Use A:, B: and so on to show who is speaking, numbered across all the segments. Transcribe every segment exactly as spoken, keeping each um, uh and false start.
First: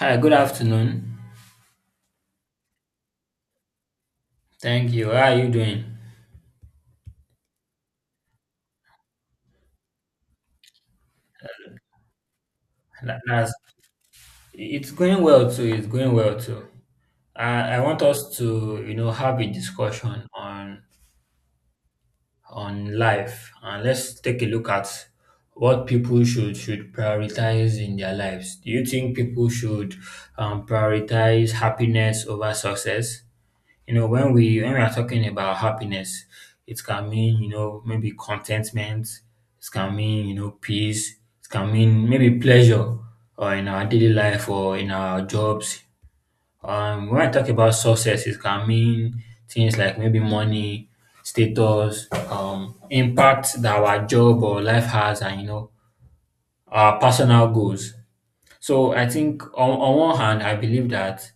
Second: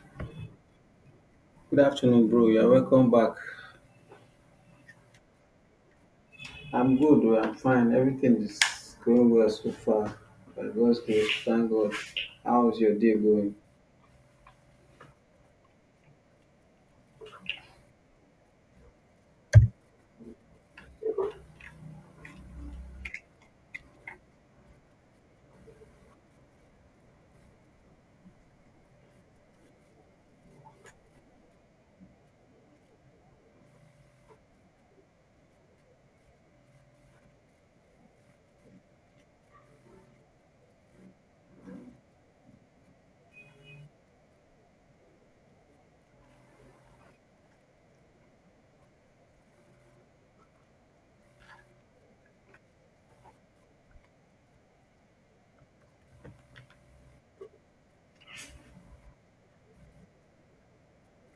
A: Hi, good afternoon.
B: Good afternoon, bro. You're welcome back.
A: Thank you. How are you doing?
B: I'm good. oh, I'm fine. Everything is going well so far. By God's grace, thank God. How's your day
A: Tha- That's,
B: going?
A: it's going well too. It's going well too. I, I want us to, you know, have a discussion on on life, and let's take a look at what people should should prioritize in their lives. Do you think people should um, prioritize happiness over success? You know, when we when we are talking about happiness, it can mean, you know, maybe contentment, it can mean, you know, peace, it can mean maybe pleasure, or in our daily life or in our jobs. Um when I talk about success, it can mean things like maybe money, status, um, impact that our job or life has, and you know, our personal goals. So I think on, on one hand, I believe that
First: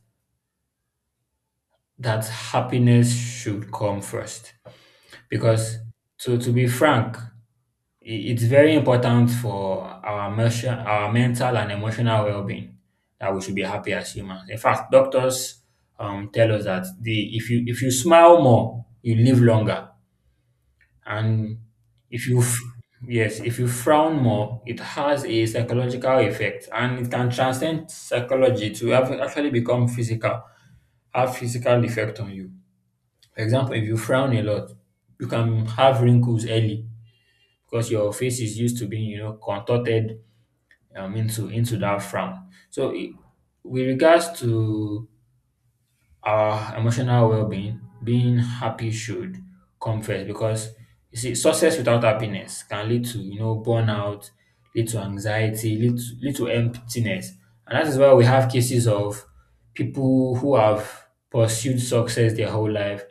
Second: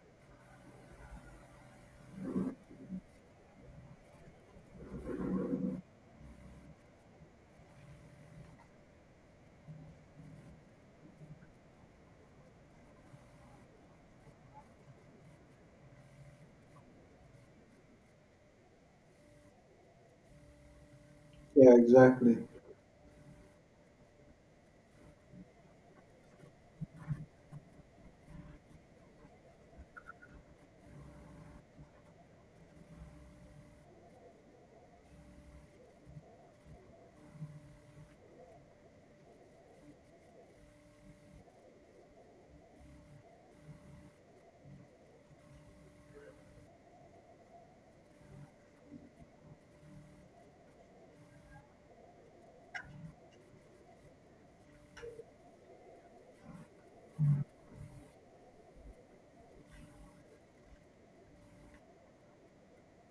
A: that happiness should come first. Because, to to be frank, i- it's very important for our emotion, our mental and emotional well-being, that we should be happy as humans. In fact, doctors um, tell us that the if you if you smile more, you live longer, and
B: Yeah,
A: if
B: exactly.
A: you f- yes if you frown more, it has a psychological effect, and it can transcend psychology to have actually become physical, have physical effect on you. For example, if you frown a lot, you can have wrinkles early because your face is used to being, you know, contorted um into into that frown. So i- with regards to our emotional well-being, being happy should come first because you see, success without happiness can lead to, you know, burnout, lead to anxiety, lead to, lead to emptiness. And that is why we have cases of people who have pursued success their whole life,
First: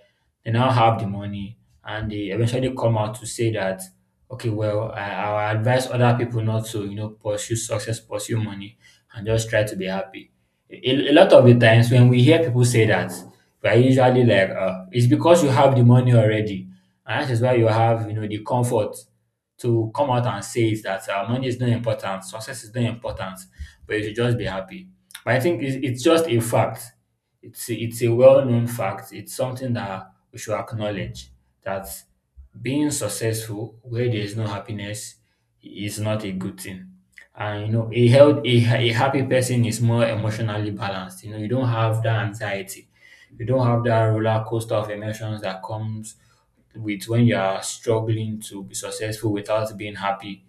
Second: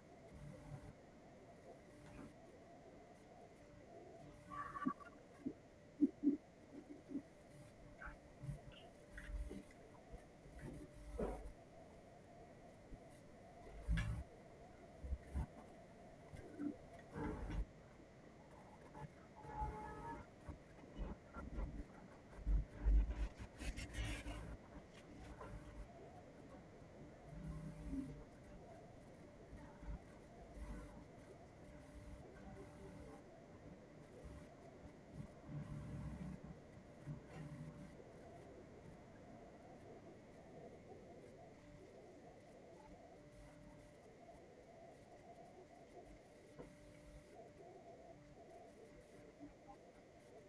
A: they now have the money, and they eventually come out to say that, okay, well i, I advise other people not to, you know, pursue success, pursue money, and just try to be happy. A, a lot of the times when we hear people say that, we're usually like, uh, it's because you have the money already. And that is why you have, you know, the comfort to come out and say it that uh, money is not important, success is not important, but you should just be happy. But I think it's, it's just a fact. It's a, it's a well-known fact. It's something that we should acknowledge, that being successful where there is no happiness is not a good thing. And you know, a health a, a happy person is more emotionally balanced. You know, you don't have that anxiety, you don't have that roller coaster of emotions that comes with when you are struggling to be successful without being happy.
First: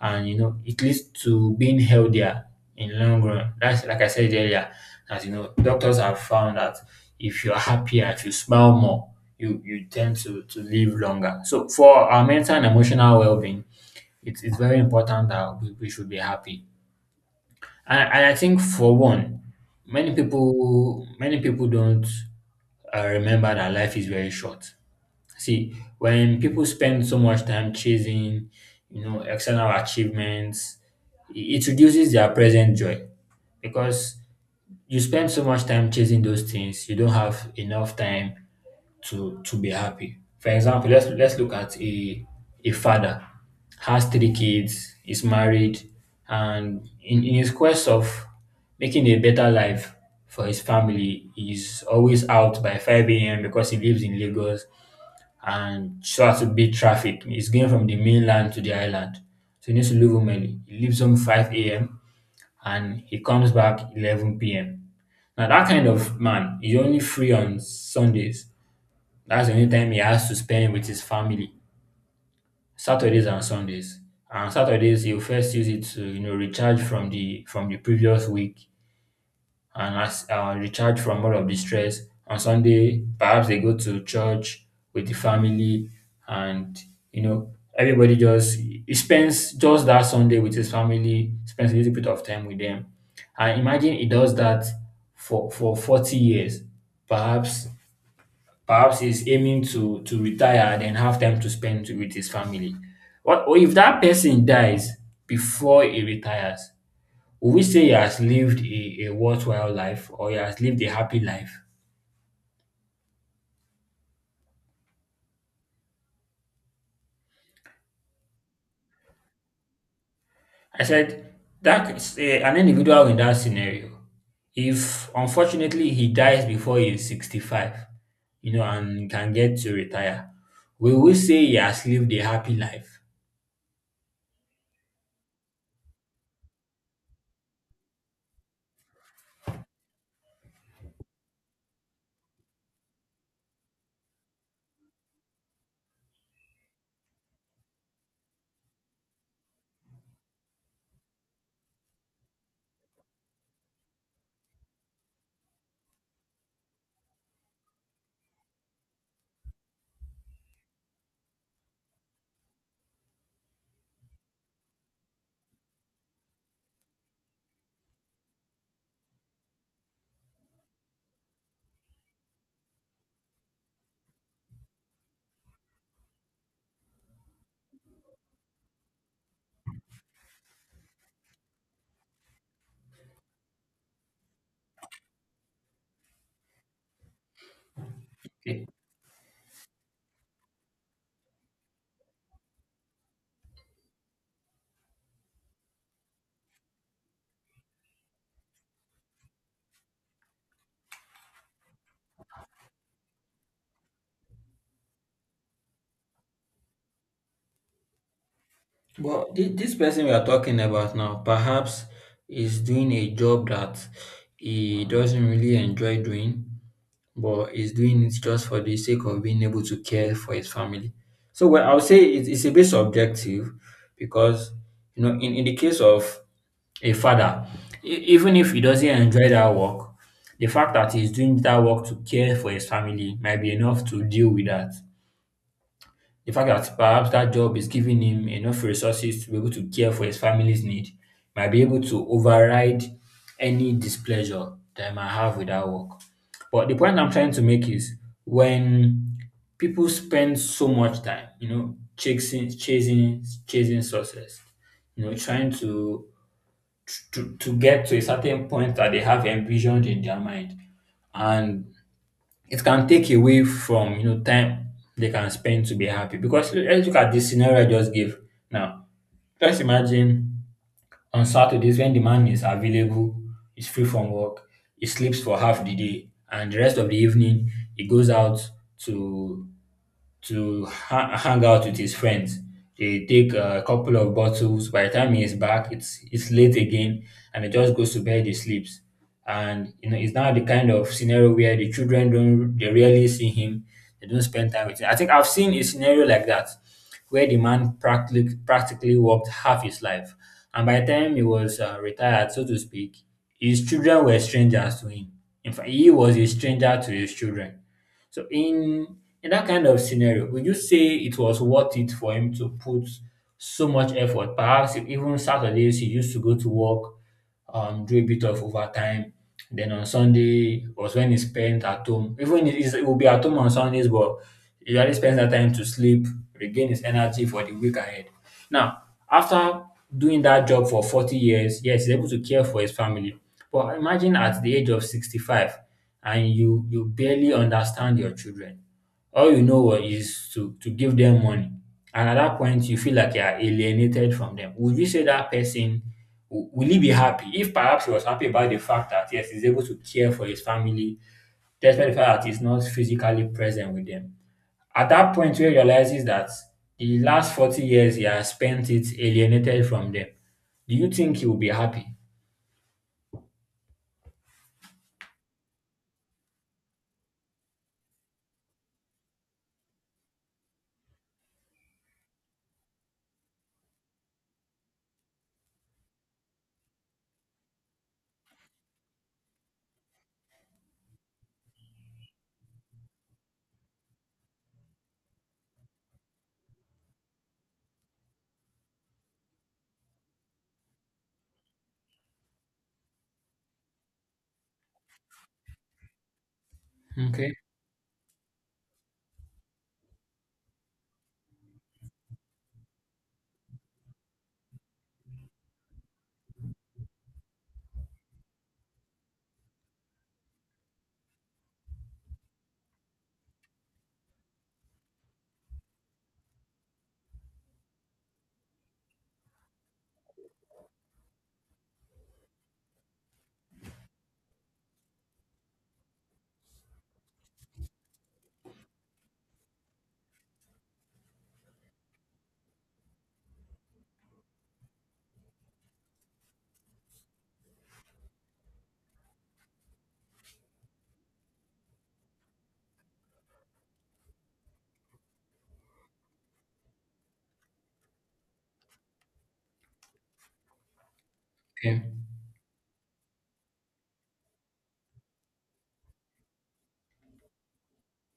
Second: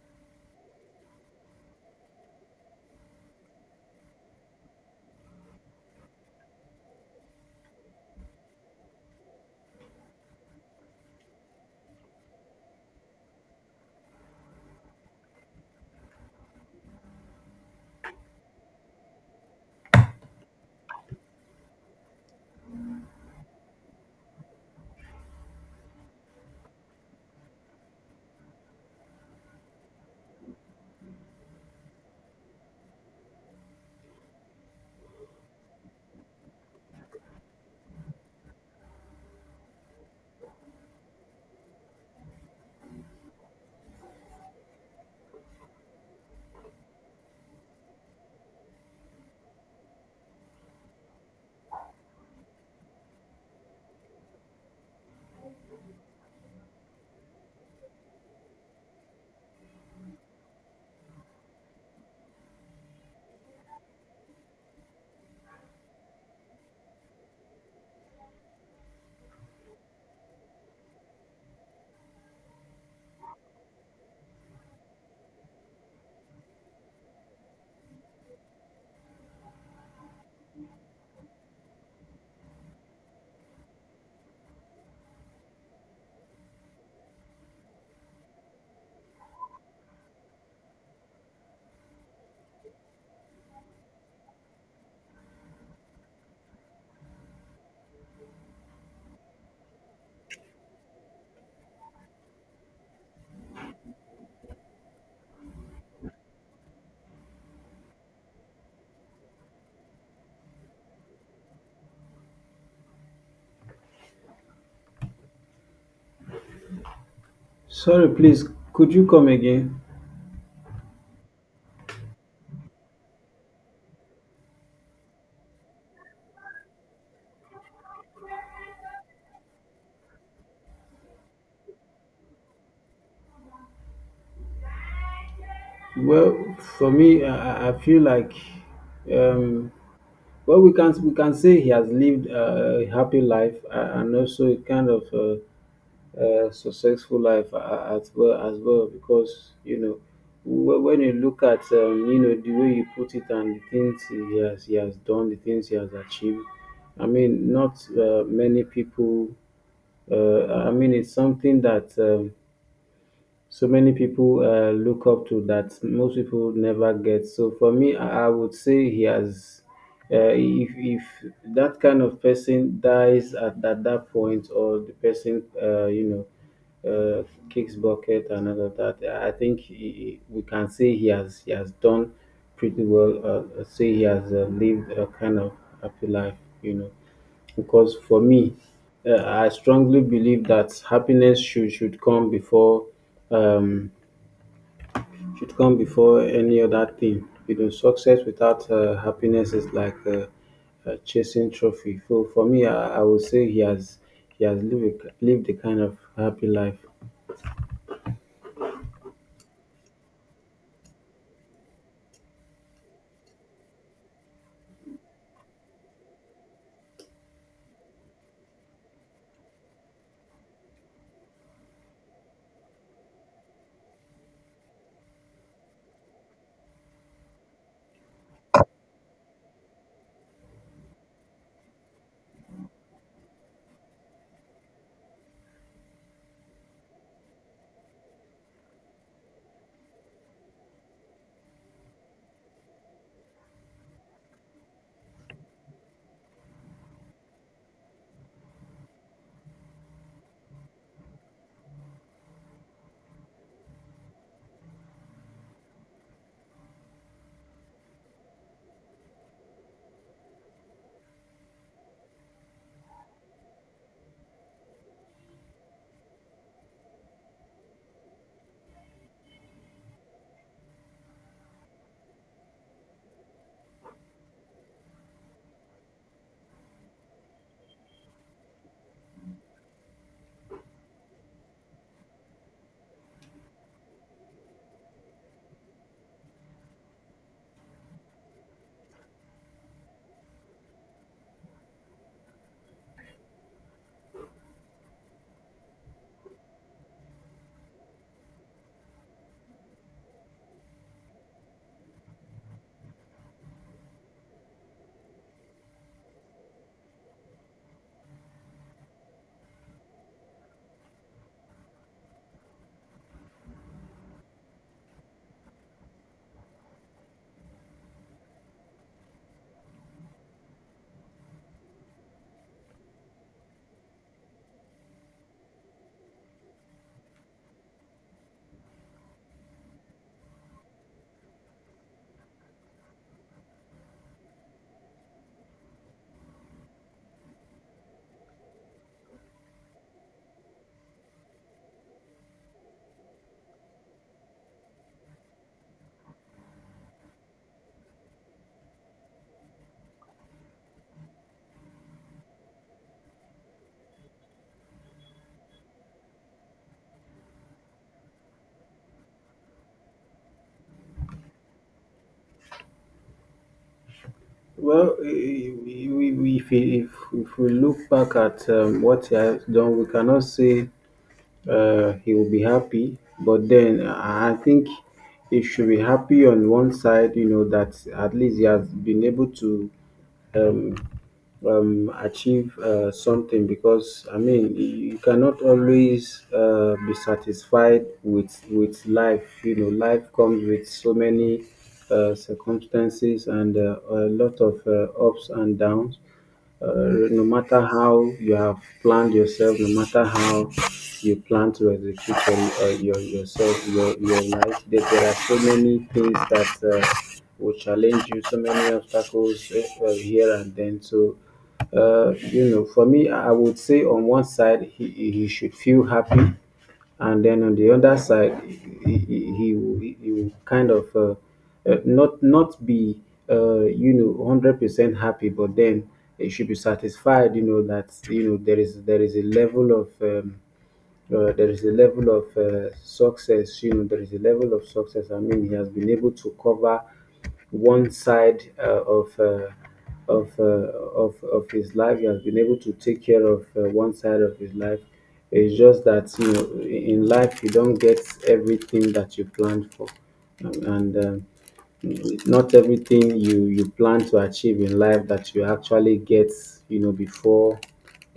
A: And you know, it leads to being healthier in long run. That's, like I said earlier, that you know, doctors have found that if you're happier, if you smile more, you you tend to to live longer. So for our mental and emotional well being, it's it's very important that we, we should be happy. And I, I think for one, many people many people don't uh, remember that life is very short. See, when people spend so much time chasing, you know, external achievements, it it reduces their present joy because you spend so much time chasing those things. You don't have enough time to to be happy. For example, let's let's look at a a father. Has three kids, is married, and in, in his quest of making a better life for his family, he's always out by five a m because he lives in Lagos and so has to beat traffic. He's going from the mainland to the island. So he needs to leave home early. He leaves home five a m and he comes back eleven p m. Now, that kind of man is only free on Sundays, that's the only time he has to spend with his family, Saturdays and Sundays. And Saturdays he'll first use it to, you know, recharge from the from the previous week, and as uh, recharge from all of the stress. On Sunday, perhaps they go to church with the family, and you know, everybody just he spends just that Sunday with his family, spends a little bit of time with them. And imagine he does that for for forty years, perhaps. Perhaps he's aiming to to retire and then have time to spend with his family. What, or if that person dies before he retires, will we say he has lived a, a worthwhile life, or he has lived a happy life?
B: Sorry, please. Could you come again?
A: I said that is, eh, an individual in that scenario, if unfortunately he dies before he is sixty-five, you know, and can get to retire, will we say he has lived a happy life?
B: Well, for me, I, I I feel like um, well, we can we can say he has lived uh, a happy life uh, and also a kind of uh, uh, successful life a- as well as well because you know wh- when you look at um, you know, the way you put it and the things he has he has done, the things he has achieved. I mean not uh, many people, uh, I mean, it's something that um, so many people, uh, look up to that most people never get. So for me, I I would say he has. Uh, if if that kind of person dies at, at that point, or the person, uh, you know uh, kicks bucket and all of that, I think he, he- we can say he has he has done pretty well. Uh, say he has, uh, lived a kind of happy life, you know, because for me, uh, I strongly believe that happiness should should come before um, should come before any other thing. You know, success without, uh, happiness is like, uh, uh, chasing trophy. So for me, I, I would say he has he has lived a- lived a kind of happy life.
A: But thi- this person we are talking about now perhaps is doing a job that he doesn't really enjoy doing, but is doing it just for the sake of being able to care for his family. So, well, I would say it's, it's a bit subjective because, you know, in, in the case of a father, e- even if he doesn't enjoy that work, the fact that he's doing that work to care for his family might be enough to deal with that. The fact that perhaps that job is giving him enough resources to be able to care for his family's need might be able to override any displeasure that I might have with that work. But the point I'm trying to make is, when people spend so much time, you know, chasing, chasing, chasing success, you know, trying to to, to get to a certain point that they have envisioned in their mind, and it can take away from, you know, time they can spend to be happy. Because le- let's look at this scenario I just gave now. Just imagine, on Saturdays when the man is available, is free from work, he sleeps for half the day, and the rest of the evening he goes out to to ha- hang out with his friends. They take a couple of bottles. By the time he is back, it's it's late again, and he just goes to bed. He sleeps, and you know, it's now the kind of scenario where the children don't, they rarely see him. They don't spend time with him. I think I've seen a scenario like that, where the man practically practically worked half his life, and by the time he was uh, retired, so to speak, his children were strangers to him. In fact, he was a stranger to his children. So in in that kind of scenario, would you say it was worth it for him to put so much effort? Perhaps even Saturdays he used to go to work, um, do a bit of overtime. Then on Sunday was when he spent at home. Even he he will be at home on Sundays, but he usually spends that time to sleep, regain his energy for the week ahead. Now, after doing that job for forty years, yes, he's able to care for his family. But imagine at the age of sixty-five, and you you barely understand your children. All you know is to to give them money, and at that point you feel like you are alienated from them. Would you say that person, wi will he be happy, if perhaps he was happy about the fact that yes, he's able to care for his family despite the fact that he's not physically present with them? At that point where he realizes that the last forty years he has spent it alienated from them, do you think he will be happy?
B: Well, i- we we- if we, if if we look back at, um, what he has done, we cannot say, uh, he will be happy. But then I I think he should be happy on one side, you know, that at least he has been able to, um, um, achieve, uh, something, because I mean you cannot always, uh, be satisfied with with life. You know, life comes with so many, uh, circumstances, and uh, a lot of uh, ups and downs. Uh, no
A: Okay,
B: matter how you have planned yourself, no matter how you plan to execute your, uh, your yourself, your, your life, there, there are so many things that. Uh, will challenge you, so many obstacles, uh, uh, here and then. So, uh, you know, for me I would say on one side he, he he should feel happy, and then on the other side he, he, he, will- he will kind of, uh, uh, not not be, uh, you know, one hundred percent happy, but then he should be satisfied, you know, that you know there is there is a level of, um, uh, there is a level of uh, success. You know, there is a level of success. I mean, he has been able to cover one side, uh, of. Uh, of, uh, of of his life. He has been able to take care of, uh, one side of his life. It's just that, you know, in life, you don't get everything that you planned for. Um, and um,
A: okay.
B: It's not everything you you plan to achieve in life that you actually get, you know, before,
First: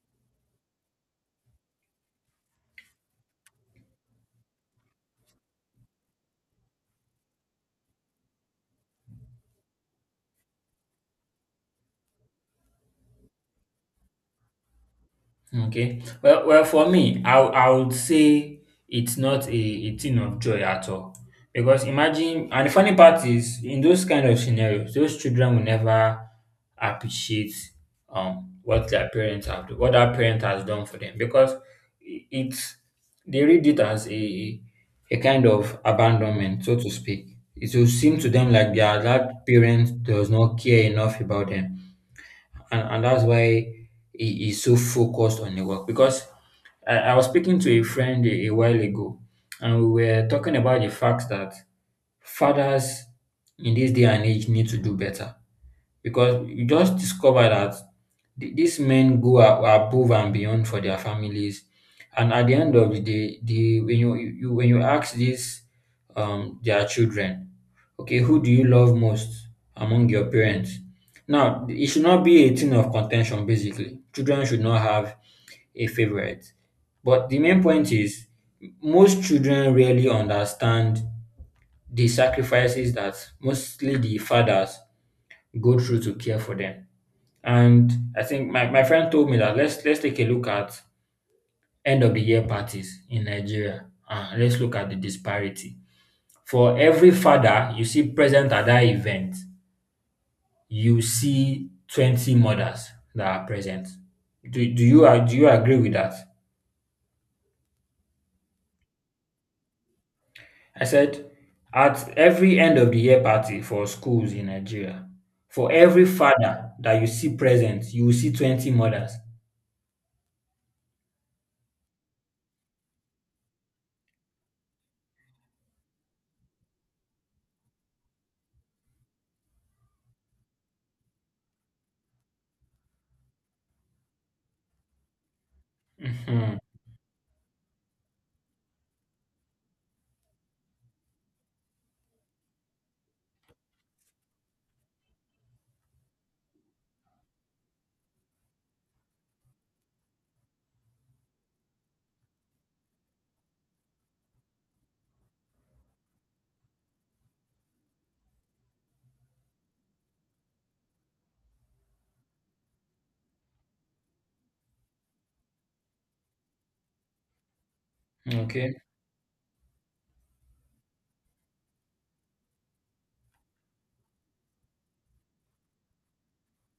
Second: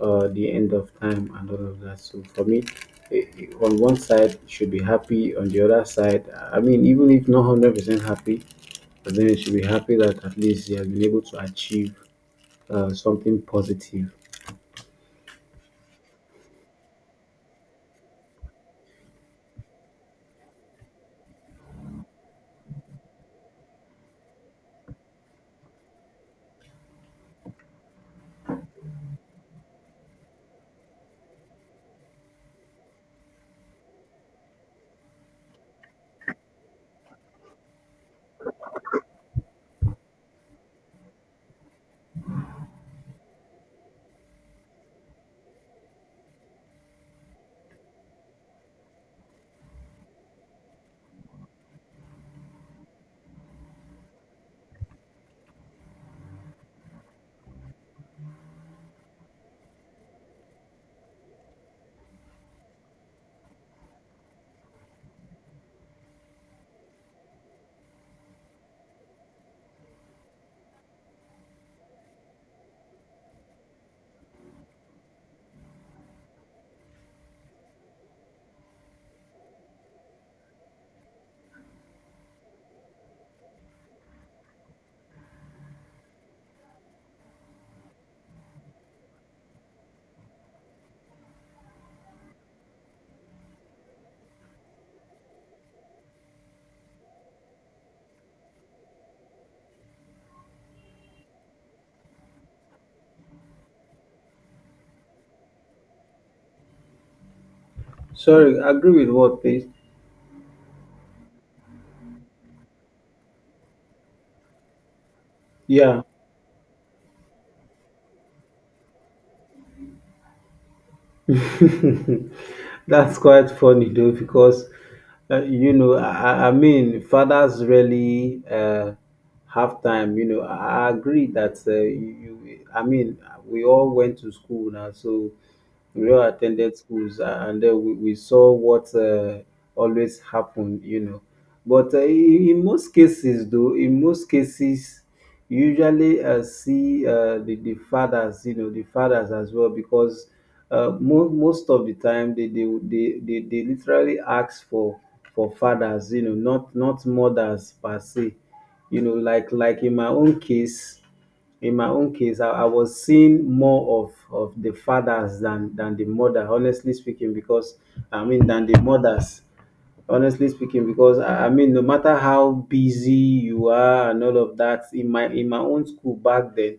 B: uh, the end of time and all of that. So for me, eh, eh, on one side you should be happy, on the other side, I mean, even if not one hundred percent happy, but then you should be happy that at least you have been able to achieve, uh, something positive.
A: Okay. Well, well, for me, I, w- I would say it's not a, a thing of joy at all. Because imagine, and the funny part is, in those kind of scenarios, those children will never appreciate um what their parents have done, what their parent has done for them. Because i- it's, they read it as a a kind of abandonment, so to speak. It will seem to them like their that parent does not care enough about them, and, and that's why he, is so focused on the work. Because I, I was speaking to a friend a, a while ago, and we were talking about the fact that fathers in this day and age need to do better. Because you just discover that th- these men go a- above and beyond for their families, and at the end of the day, the when you, you when you ask these um their children, okay, who do you love most among your parents? Now it should not be a thing of contention. Basically children should not have a favorite, but the main point is most children really understand the sacrifices that mostly the fathers go through to care for them. And I think my, my friend told me that let's let's take a look at end of the year parties in Nigeria. Uh, let's look at the disparity. For every father you see present at that event, you see twenty mothers that are present. Do, do you ag- do you agree with that?
B: Sorry, agree with what, please?
A: I said at every end of the year party for schools in Nigeria, for
B: Yeah.
A: every father that you see present, you will see twenty mothers.
B: That's quite funny though, because, uh, you know, I, I I mean, fathers really, uh, have time. You know, I I agree that, uh, you, you- I mean, we all went to school now, so we all
A: Mhm.
B: attended schools, uh, and then we, we saw what, uh, always happened. You know, but uh, in in most cases, though, in most cases. Usually, uh, see uh, the the fathers, you know, the fathers as well, because, uh, mo- most of the time they they, they they they literally ask for for fathers, you know, not not mothers per se, you know, like like in my own case, in my own case, I, I was seeing more of, of the fathers than, than the mother, honestly speaking, because I mean, than
A: Okay,
B: the mothers, honestly speaking, because i I mean, no matter how busy you are and all of that, in my in my own school back then,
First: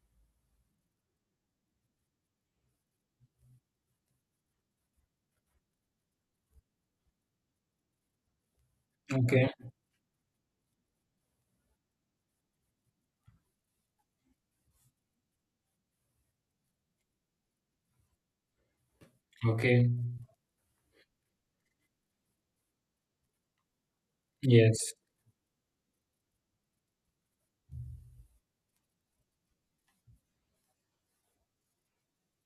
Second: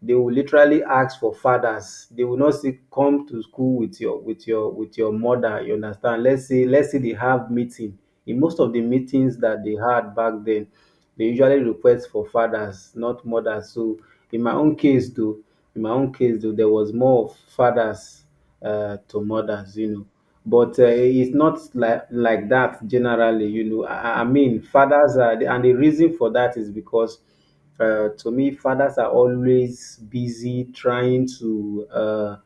B: they will literally ask for fathers. They will not say come to school with your with your with your mother. You understand? Let's say let's say they have meeting. In most of the meetings
A: okay,
B: that they had back then, they usually request for fathers, not mothers. So in my own case though, in my own case though, there was more of fathers, uh, to mothers, you
A: okay.
B: know. But uh, it's not like like that generally, you know. I, I I mean,
A: Yes.
B: fathers are, and the reason for that is because, uh, to me, fathers are always busy trying to, uh,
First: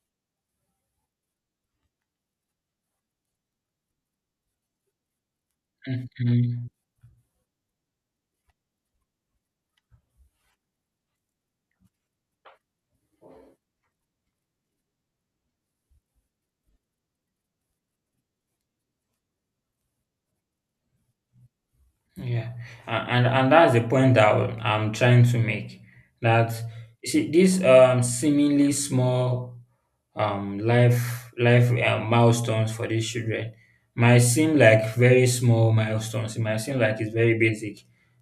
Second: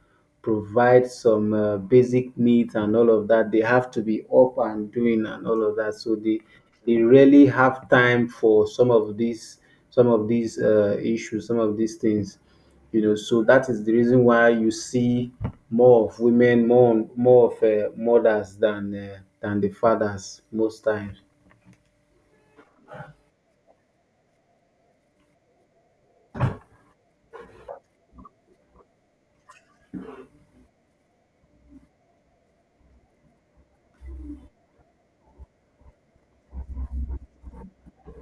B: provide some, uh, basic needs and all of that. They have to be up and doing and all of that. So they
A: Mhm.
B: they really have time for some of these some of these uh, issues, some of these things. You know, so that is the reason why you see more of women, more more of, uh, mothers than, uh, than the fathers most times.
A: Yeah, and, and and that's the point that I'm trying to make. That you see, these um seemingly small um life life uh, milestones for these children might seem like very small milestones. It might seem like it's very basic.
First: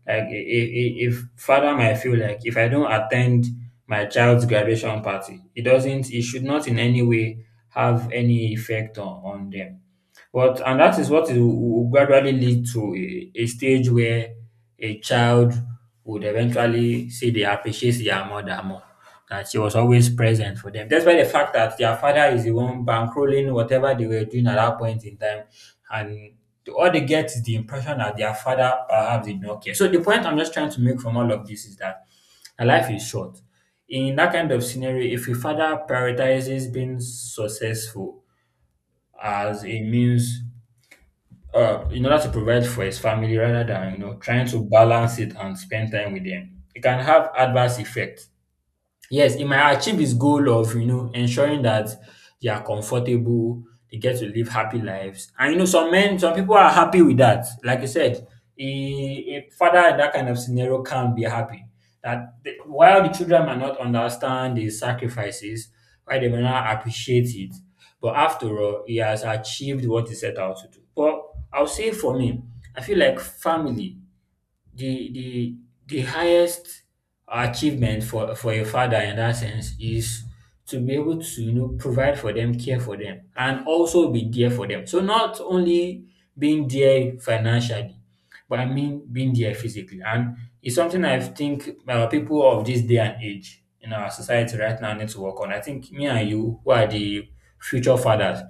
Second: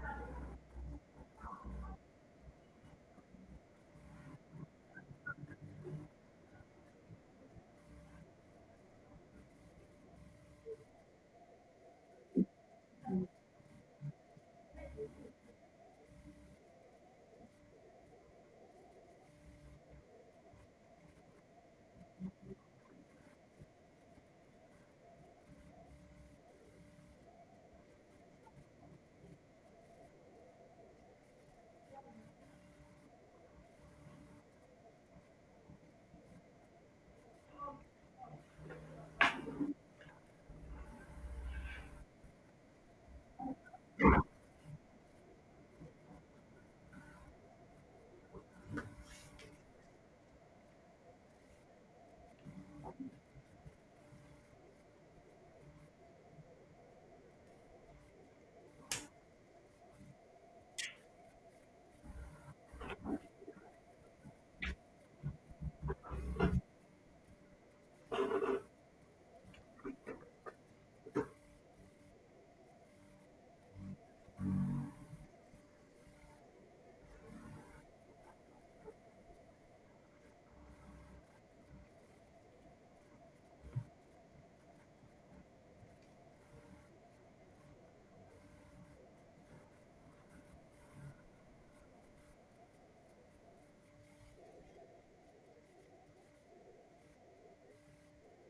A: Like if if father might feel like, if I don't attend my child's graduation party, it doesn't. It should not in any way have any effect on on them. But and that is what it will will gradually lead to, a a stage where a child would eventually say they appreciate their mother more, that she was always present for them. Despite the fact that their father is the one bankrolling whatever they were doing at that point in time, and the- all they get is the impression that their father perhaps did not care. So the point I'm just trying to make from all of this is that our life is short. In that kind of scenario, if a father prioritizes being successful as a means uh, in order to provide for his family rather than, you know, trying to balance it and spend time with them, it can have adverse effect. Yes, it might achieve his goal of, you know, ensuring that they are comfortable, they get to live happy lives. And you know, some men, some people are happy with that. Like you said, a, a father in that kind of scenario can be happy. That the, while the children might not understand the sacrifices, why they may not appreciate it, but after all, he has achieved what he set out to do. But I'll say for me, I feel like family, the the the highest achievement for for a father in that sense is to be able to, you know, provide for them, care for them, and also be there for them. So not only being there financially, but I mean being there physically. And it's something I think, uh, people of this day and age in our society right now need to work on. I think me and you who are the future fathers,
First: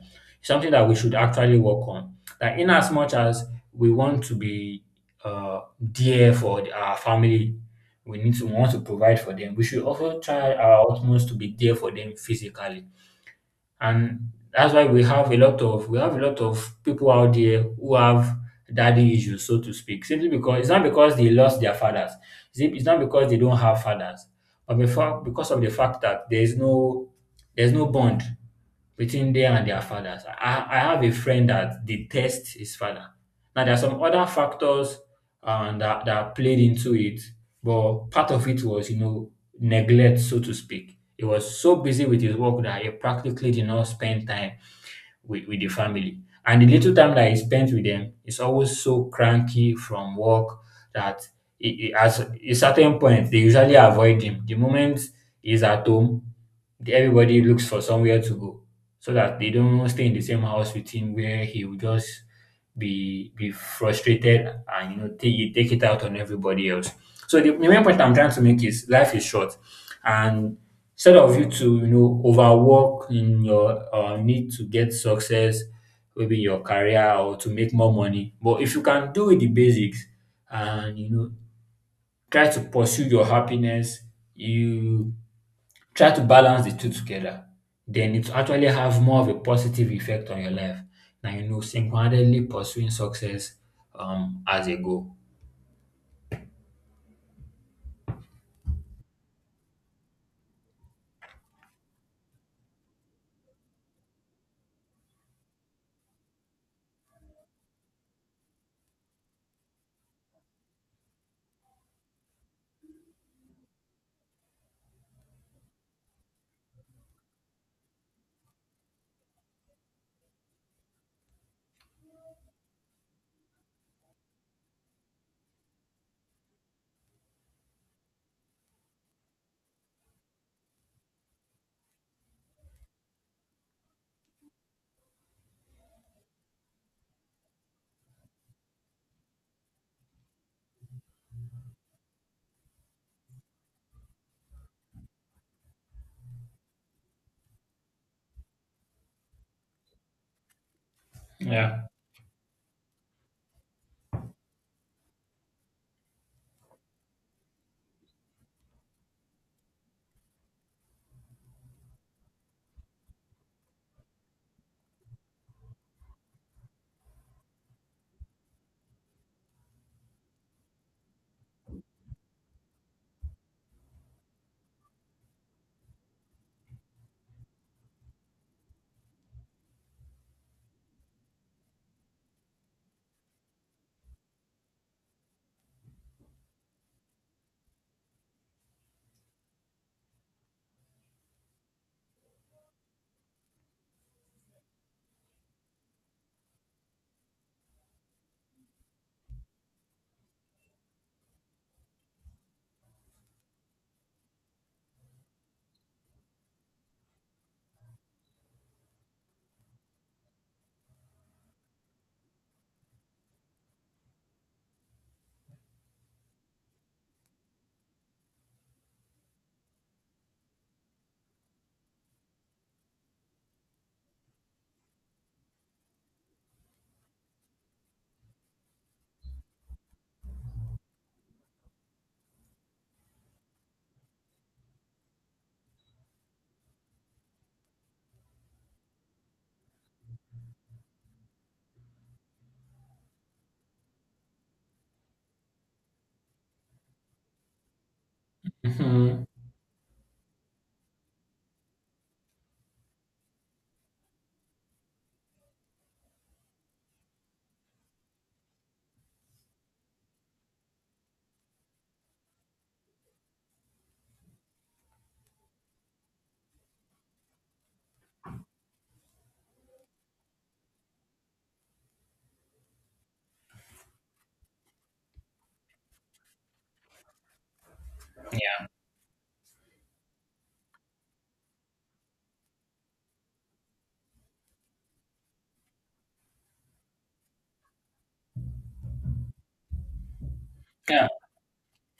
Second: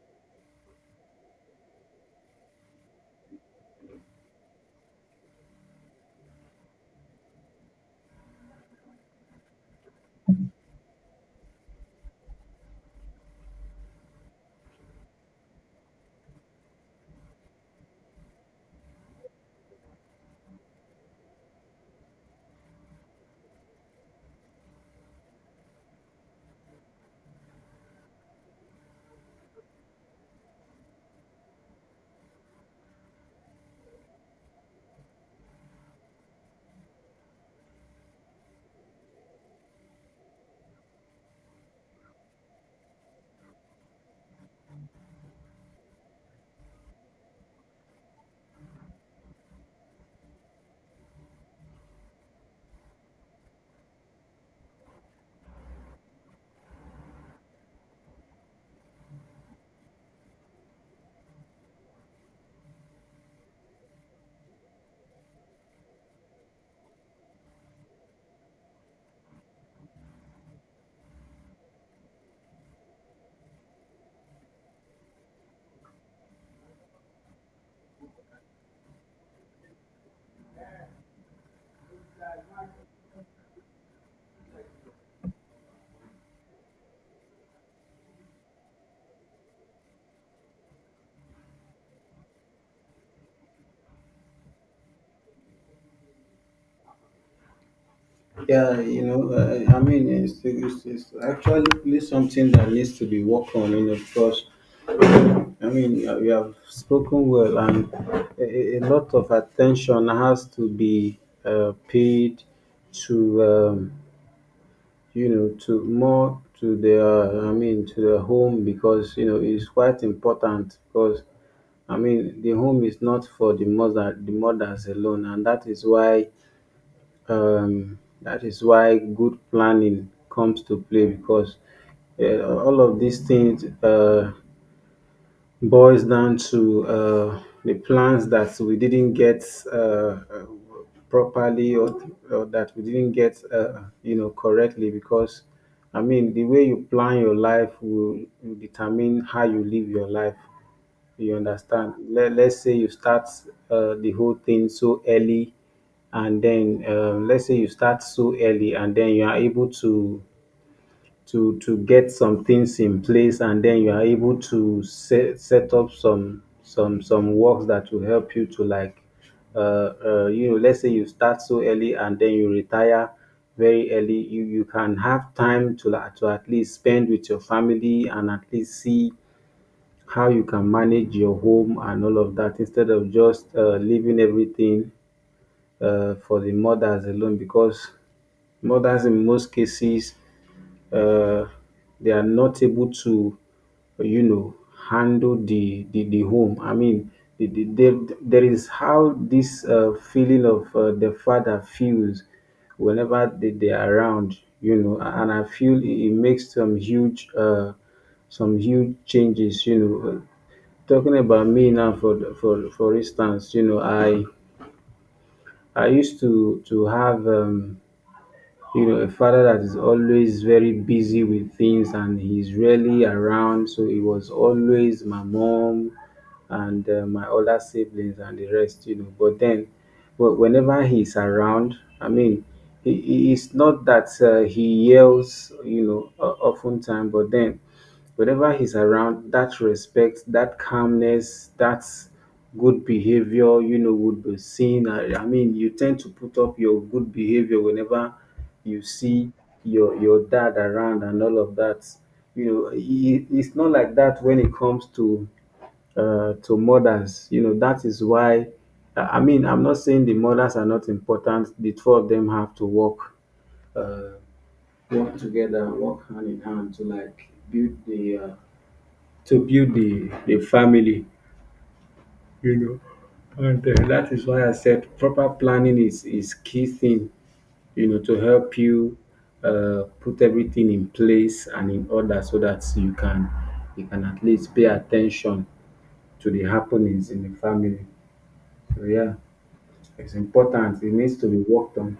A: something that we should actually work on, that in as much as we want to be uh dear for the- our family, we need to want to provide for them, we should also try our utmost to be there for them physically. And that's why we have a lot of, we have a lot of people out there who have daddy issues, so to speak. Simply because it's not because they lost their fathers. It's it's not because they don't have fathers, but before because of the fact that there is no, there's no bond between them and their fathers. I, I have a friend that detests his father. Now, there are some other factors um, that, that played into it, but part of it was, you know, neglect, so to speak. He was so busy with his work that he practically did not spend time with, with the family. And the little time that I spent with them is always so cranky from work that it, it, at a certain point they usually avoid him. The moment he's at home, the- everybody looks for somewhere to go so that they don't stay in the same house with him, where he will just be be frustrated and, you know, take, it, take it out on everybody else. So the, the main point I'm trying to make is life is short, and instead of you to, you know, overwork in your uh, need to get success maybe in your career or to make more money. But if you can do the basics and, you know, try to pursue your happiness, you try to balance the two together, then it will actually have more of a positive effect on your life than, you know, single-handedly pursuing success um as a goal.
B: Yeah, you know, uh, I mean, it's, it's, it's actually really something that needs to be worked on, you know, because, I mean, you you have spoken well, and a, a a lot of attention has to be, uh, paid to, um, you know, to more to their, I mean, to their home, because, you know, it's quite important because I mean, the home is not for the mother, the mothers alone, and that is why, um, that is why good planning comes to play, because, uh, all of these things. Uh, boils down to, uh, the plans that we didn't get, uh, uh, properly, or, or that we didn't get, uh, you know, correctly, because I mean the way you plan your life will, will determine how you live your life, you
A: Yeah.
B: understand. Let, let's say you start, uh, the whole thing so early, and then, um, let's say you start so early, and then you are able to to to get some things in place, and then you are able to set set up some some some works that will help you to like, uh, uh you know, let's say you start so early and then you retire very early. You you can have time to like to at least spend with your family, and at least see how you can manage your home and all of that, instead of just, uh, leaving everything, um for the mothers alone, because mothers in most cases, um they are not able to, you know, handle the the the home. I mean the the there there is how this, um feeling of, um the father feels whenever they they are around, you know, and I feel it, it makes some huge, uh, some huge changes, you know. Talking about me now, for for for instance, you know, I I used to to have, um, you know, a father that is always very busy with things, and he's rarely around. So it was always my mom, and, uh, my older siblings and the rest, you know. But then, but whenever he's around, I mean, he, he- it's not that, uh, he yells, you know, o- often time, but then whenever he's around, that respect, that calmness, that good behavior, you know, would be seen. I, I mean, you tend to put up your good behavior whenever you
A: Mhm.
B: see your your dad around and all of that. You know, he, it's not like that when it comes to, uh, to mothers. You know, that is why. I mean, I'm not saying the mothers are not important. The two of them have to work. Uh, Work together, work hand in hand to like build the, uh, to build the the family, you know. And, uh, that is why I said proper planning is is key thing, you know, to help you, uh, put everything in place and in order so that you can you can at least pay attention to the happenings in the family. So yeah, it's important. It
A: Yeah.
B: needs to be worked on.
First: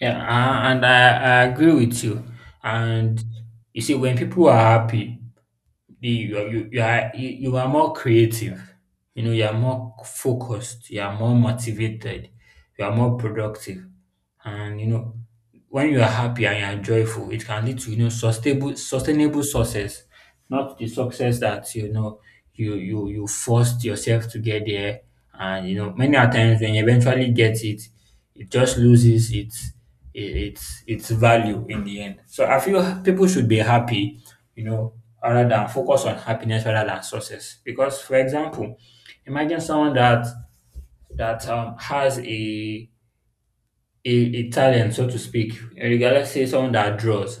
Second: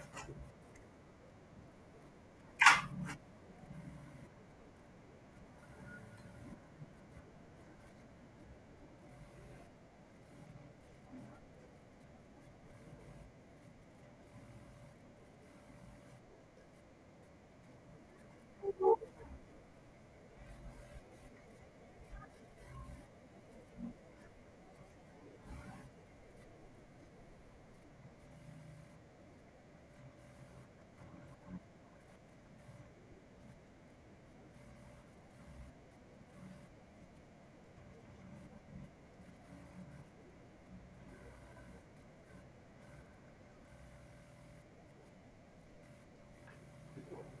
A: Yeah, a- and I, I agree with you. And you see, when people are happy, the, you, you, you are you, you are more creative. You know, you are more focused, you are more motivated, you are more productive. And, you know, when you are happy and you are joyful, it can lead to, you know, sustainable sustainable success. Not the success that, you know, you you you forced yourself to get there, and, you know, many a times when you eventually get it, it just loses its its its value in the end. So I feel people should be happy, you know, rather than focus on happiness rather than success. Because for example, imagine someone that that um, has a a, a talent, so to speak. Regardless, say someone that draws,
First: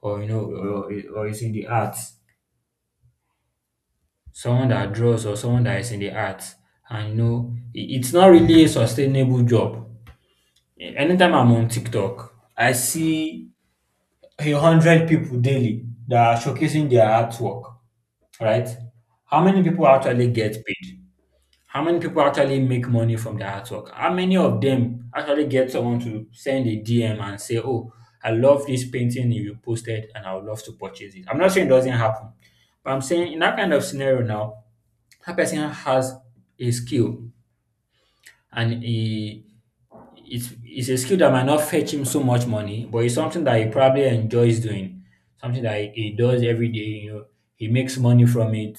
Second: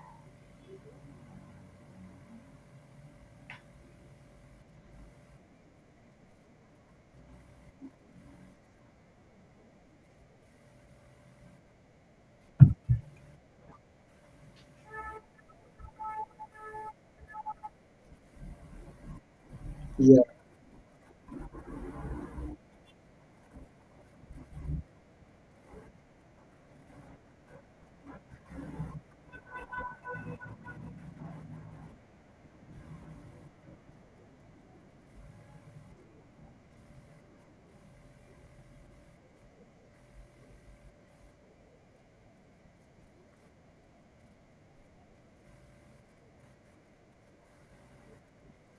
A: or, you know, or, or is in the arts, someone that draws or someone that is in the arts, and, you know, i- it's not really a sustainable job. Anytime I'm on TikTok, I see a hundred people daily that are showcasing their artwork, right? How many people actually get paid? How many people actually make money from their artwork? How many of them actually get someone to send a D M and say, oh, I love this painting you posted and I would love to purchase it? I'm not saying it doesn't happen, but I'm saying in that kind of scenario now, that person has a skill, and a, it's it's a skill that might not fetch him so much money, but it's something that he probably enjoys doing, something that he, he does every day. You know, he makes money from it,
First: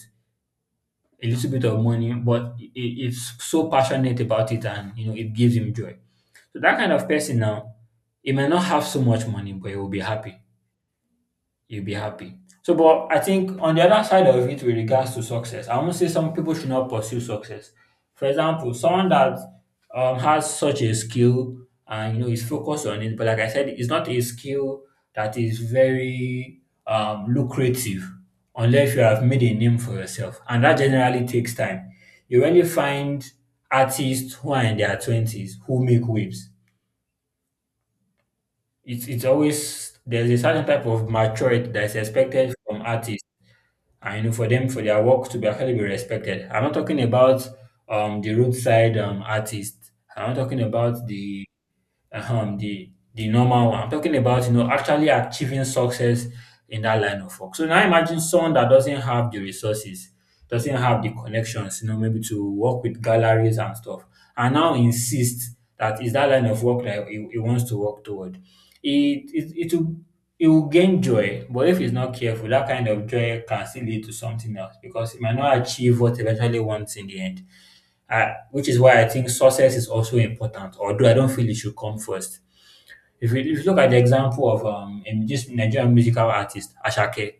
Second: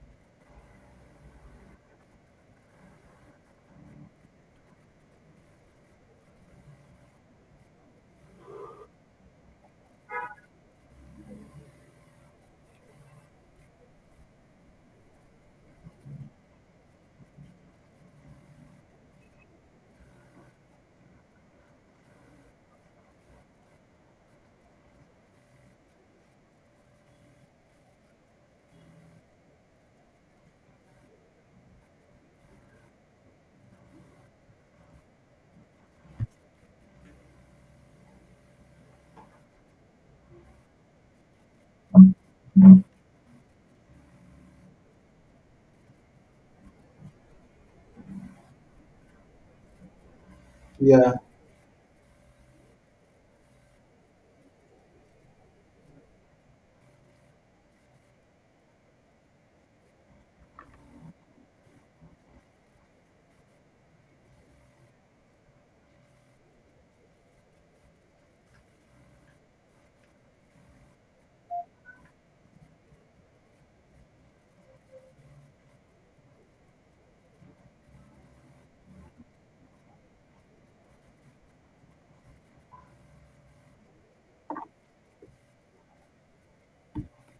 A: a little bit of money, but it, it's so passionate about it, and, you know, it gives him joy. So that kind of person now, he may not have so much money, but he will be happy, you'll be happy. So, but I think on the other side of it, with regards to success, I won't say some people should not pursue success. For example, someone that um, has such a skill and, you know, is focused on it, but like I said, it's not a skill that is very um, lucrative unless you have made a name for yourself, and that generally takes time. You only find artists who are in their twenties who make waves. It's it's always there's a certain type of maturity that is expected from artists, I know, for them for their work to be actually be respected. I'm not talking about um the roadside um artist. I'm not talking about the um the the normal one. I'm talking about, you know, actually achieving success in that line of work. So now imagine someone that doesn't have the resources, doesn't have the connections, you know, maybe to work with galleries and stuff, and now insists that is that line of work that he, he wants to work toward. It it it will, he will gain joy, but if he's not careful, that kind of joy can still lead to something else because he might not achieve what he eventually wants in the end. Uh, which is why I think success is also important, although I don't feel it should come first. If you, if you look at the example of, um, in this Nigerian musical artist, Ashake,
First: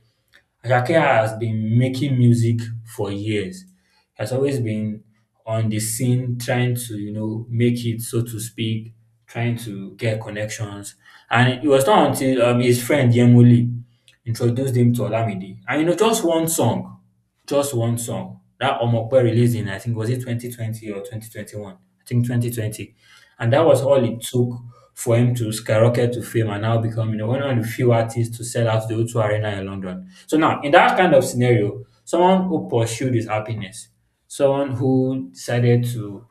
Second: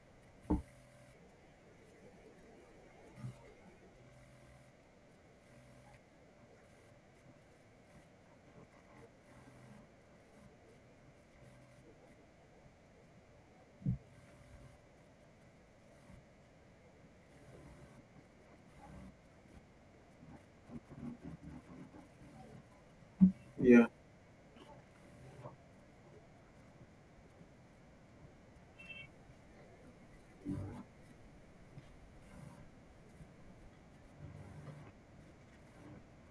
A: Ajake has been making music for years, has always been on the scene trying to, you know, make it, so to speak, trying to get connections. And it was not until um, his friend Yemuli introduced him to Olamide. And, you know, just one song. Just one song. That Omokwe released in, I think was it twenty twenty or twenty twenty-one? I think twenty twenty. And that was all it took for him to skyrocket to fame and now become, you know, one of the few artists to sell out the O two Arena in London. So now in that kind of scenario, someone who pursued his happiness, someone who decided to,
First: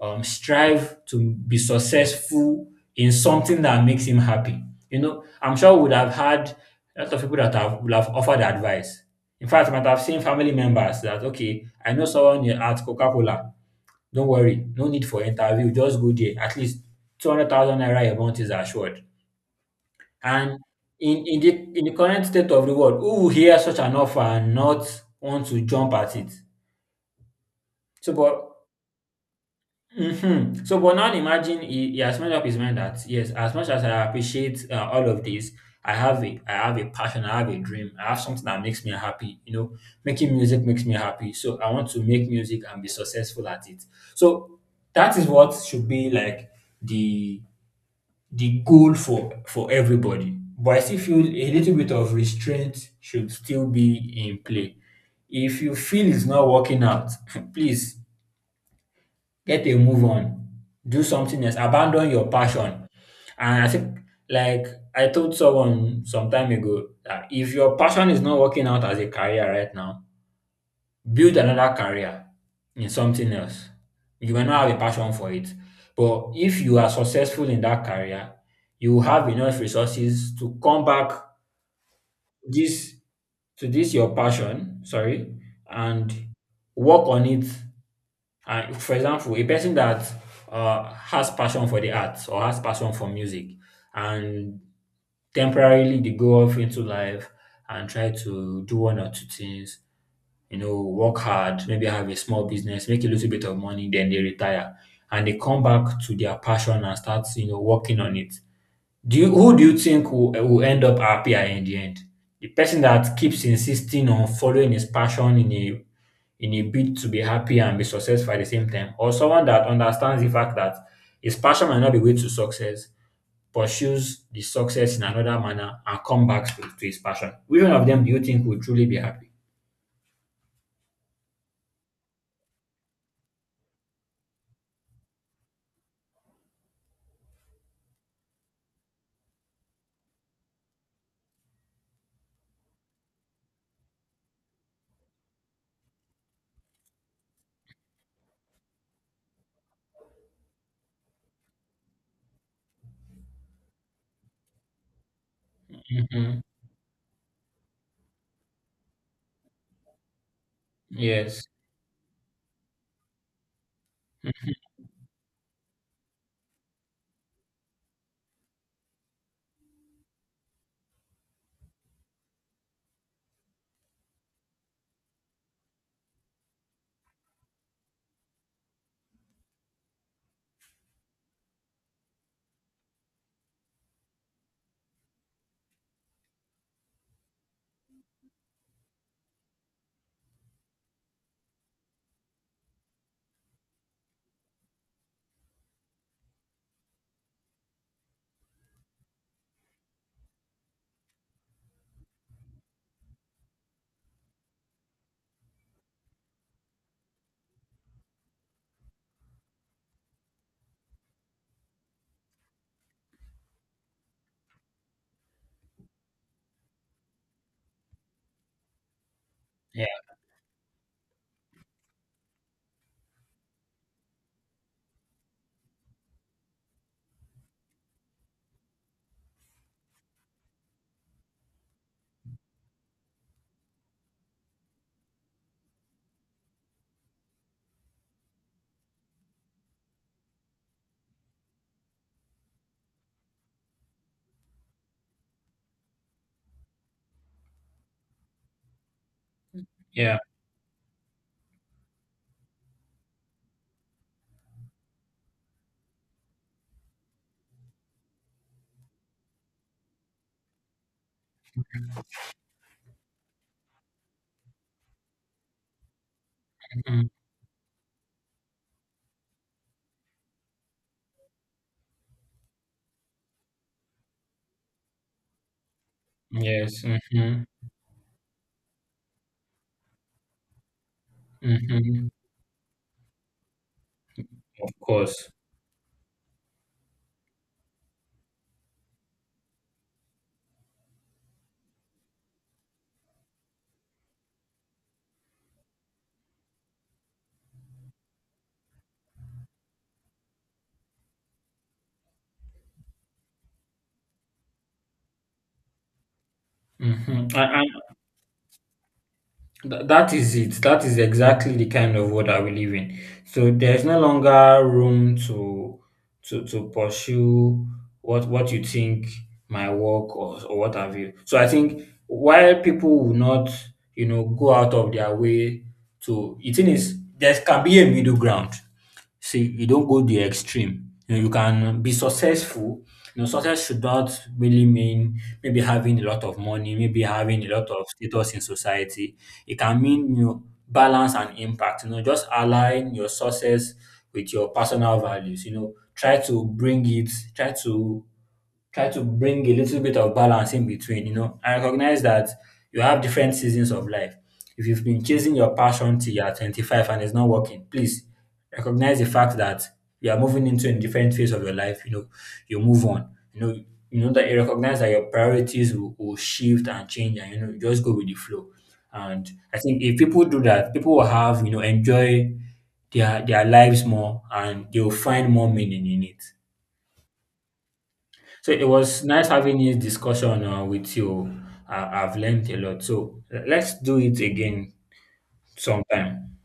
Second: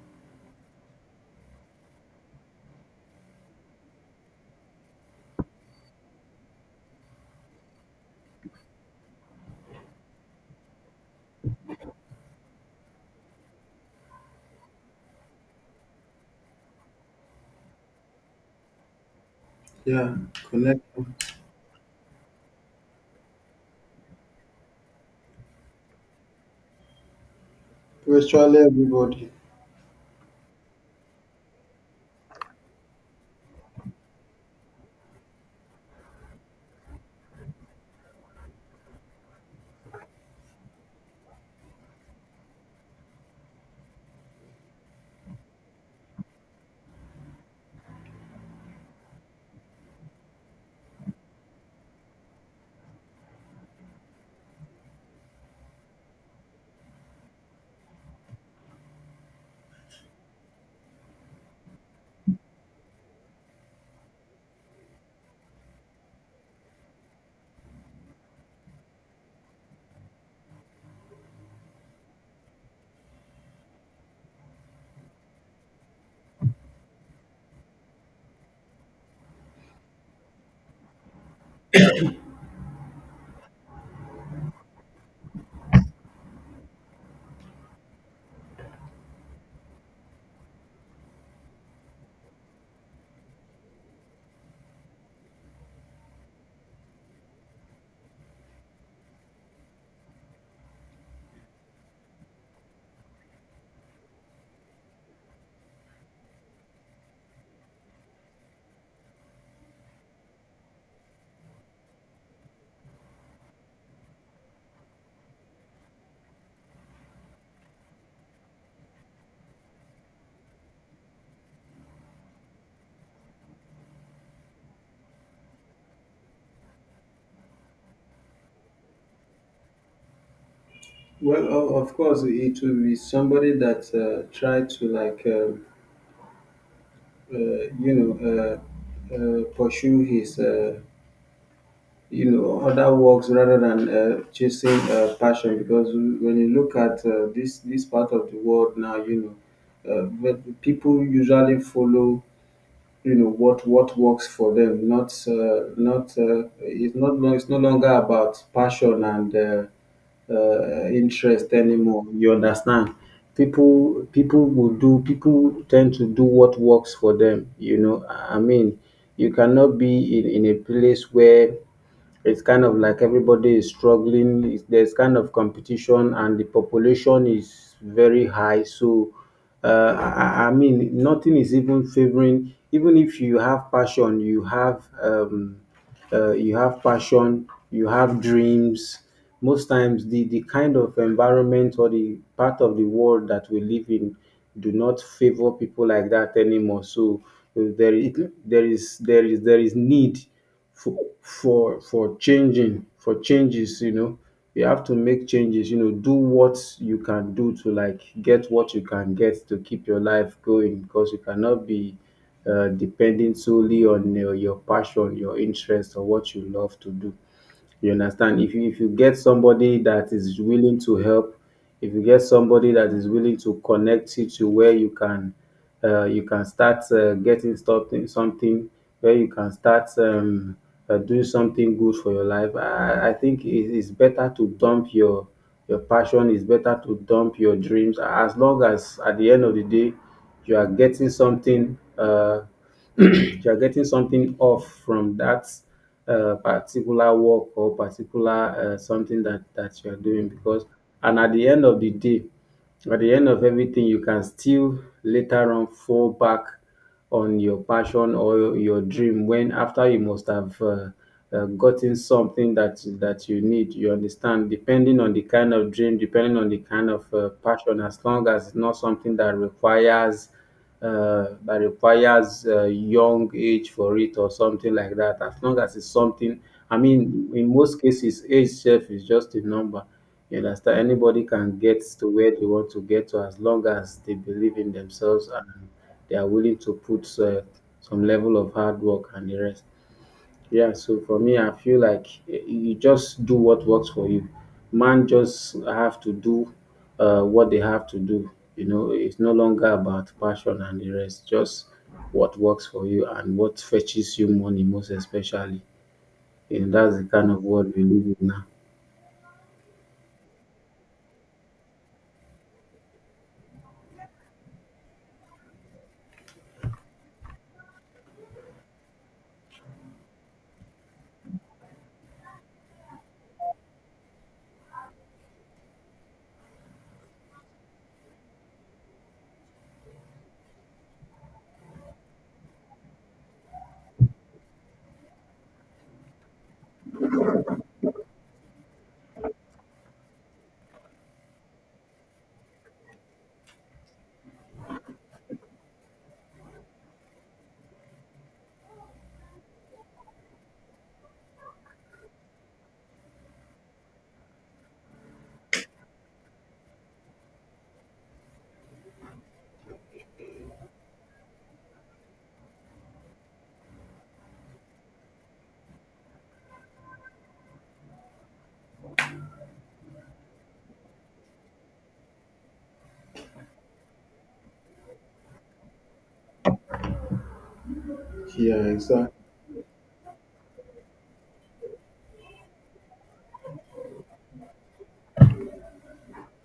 A: um, strive to be successful in something that makes him happy. You know, I'm sure we would have had a lot of people that have would have offered advice. In fact, I might have seen family members that, okay, I know someone here at Coca-Cola. Don't worry, no need for interview. Just go there. At least two hundred thousand naira a month is assured.
B: Yeah,
A: And
B: connect
A: in in the in the current state of the world, who will hear such an offer and not want to jump at it? So, but
B: virtually everybody.
A: Mhm. So, but now imagine he, he has made up his mind that yes, as much as I appreciate uh, all of this, I have a I have a passion, I have a dream, I have something that makes me happy. You know, making music makes me happy. So I want to make music and be successful at it. So that is what should be like the the goal for for everybody. But I still feel a little bit of restraint should still be in play. If you feel it's not working out, please get a move on, do something else, abandon your passion. And I think, like I told someone some time ago, that if your passion is not working out as a career right now, build another career in something else. You may not have a passion for it, but if you are successful in that career, you will have enough resources to come back this to this your passion, sorry, and work on it. And for example, a person that uh, has passion for the arts or has passion for music, and temporarily they go off into life and try to do one or two things, you know, work hard, maybe have a small business, make a little bit of money, then they retire and they come back to their passion and start, you know, working on it. Do you, who do you think will, will end up happier in the end? The person that keeps insisting on following his passion in a in a bid to be happy and be successful at the same time, or someone that understands the fact that his passion might not be way to success, pursues the success in another manner and come back to, to his passion. Which one of them do you think will truly be happy?
B: Well, o- of course, it will be somebody that, uh, try to like. Uh, uh, you know, uh, uh, pursue his, uh, you know, other works rather than, uh, chasing, uh, passion. Because when you look at, uh, this this part of the world now, you know, uh, but people usually follow, you know, what what works for them, not, uh, not
A: Hmm.
B: uh, it's not lo- it's no longer about passion and, uh, uh,
A: Yes.
B: interest anymore, you understand. People people will do, people tend to do what works for them, you know. I mean, you cannot be in, in a place where it's kind of like everybody is struggling. It's, there's kind of competition, and the population is very high. So, uh, I, I I mean, nothing is even favoring. Even if you have passion, you have, um, uh, you have passion, you have dreams. Most times, the the kind of environment or the part of the world that we live in do not favor people like that anymore. So, uh, there, is- there is there is there is need for for for changing, for changes, you know. You have to make changes, you know, do what you can do to like get what you can get to keep your life going, because you cannot be, uh, depending solely on your, your passion, your interest, or what you love to do. You understand? If you if you get somebody
A: Yeah,
B: that is willing to help, if you get somebody that is willing to connect you to where you can, uh, you can start, uh, getting something, something where you can start, um, uh, doing something good for your life. I, I think it is better to dump your your passion. It's better to dump your dreams, as long as at the end of the day you are getting something. Uh, you are getting something off from that, uh, particular work, or particular, uh, something that that you are
A: yeah.
B: doing. Because and at the end of the day, at the end of everything, you can still later on fall back on your passion or your, your dream, when after you must have, uh, uh, gotten something that that you need, you understand, depending on the kind of dream, depending on the kind
A: Mhm.
B: of, uh, passion, as long as it's not something that requires, uh, that requires a young age for it, or something like that. As long as it's something, I
A: Yes.
B: mean,
A: Hmm.
B: in most cases, age self is just a number. You understand? Anybody can get to
A: Hmm.
B: where they want to get to, as long as they believe
A: Of
B: in
A: course.
B: themselves and they are willing to put, uh, some level of hard work and the rest. Yeah, so for me, I feel like y- you just do what works for you. Man just have to do, uh, what they have to do. You know, it's no longer about passion and the rest. Just what works for you and what fetches you money, most especially. And that's the
A: Hmm.
B: kind of world
A: And,
B: we live in now.
A: Th- that is it. That is exactly the kind of world that we live in. So there is no longer room to to to pursue what what you think my work or, or what have you. So I think while people will not, you know, go out of their way to the thing is there can be a middle ground. See, you don't go the extreme. You know, you can be successful. You know, success should not really mean maybe having a lot of money, maybe having a lot of status in society. It can mean, you know, balance and impact. You know, just align your success with your personal values. You know, try to bring it, try to try to bring a little bit of balance in between. You know, I recognize that you have different seasons of life. If you've been chasing your passion till you're twenty-five and it's not working, please recognize the fact that you are moving into a different phase of your life. You know, you move on. You know, you know that you recognize that your priorities will, will shift and change, and you know, you just go with the flow. And I think if people do that, people will have, you know, enjoy their their lives more, and they will find more meaning in it. So
B: Yeah,
A: it was
B: exactly.
A: nice having this discussion uh, with you. I, I've learned a lot. So let's do it again sometime.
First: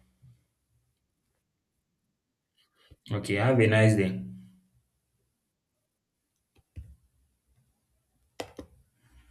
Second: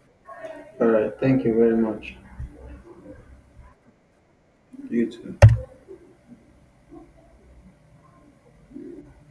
B: All right. Thank you very much.
A: Okay, have a nice day.
B: You too.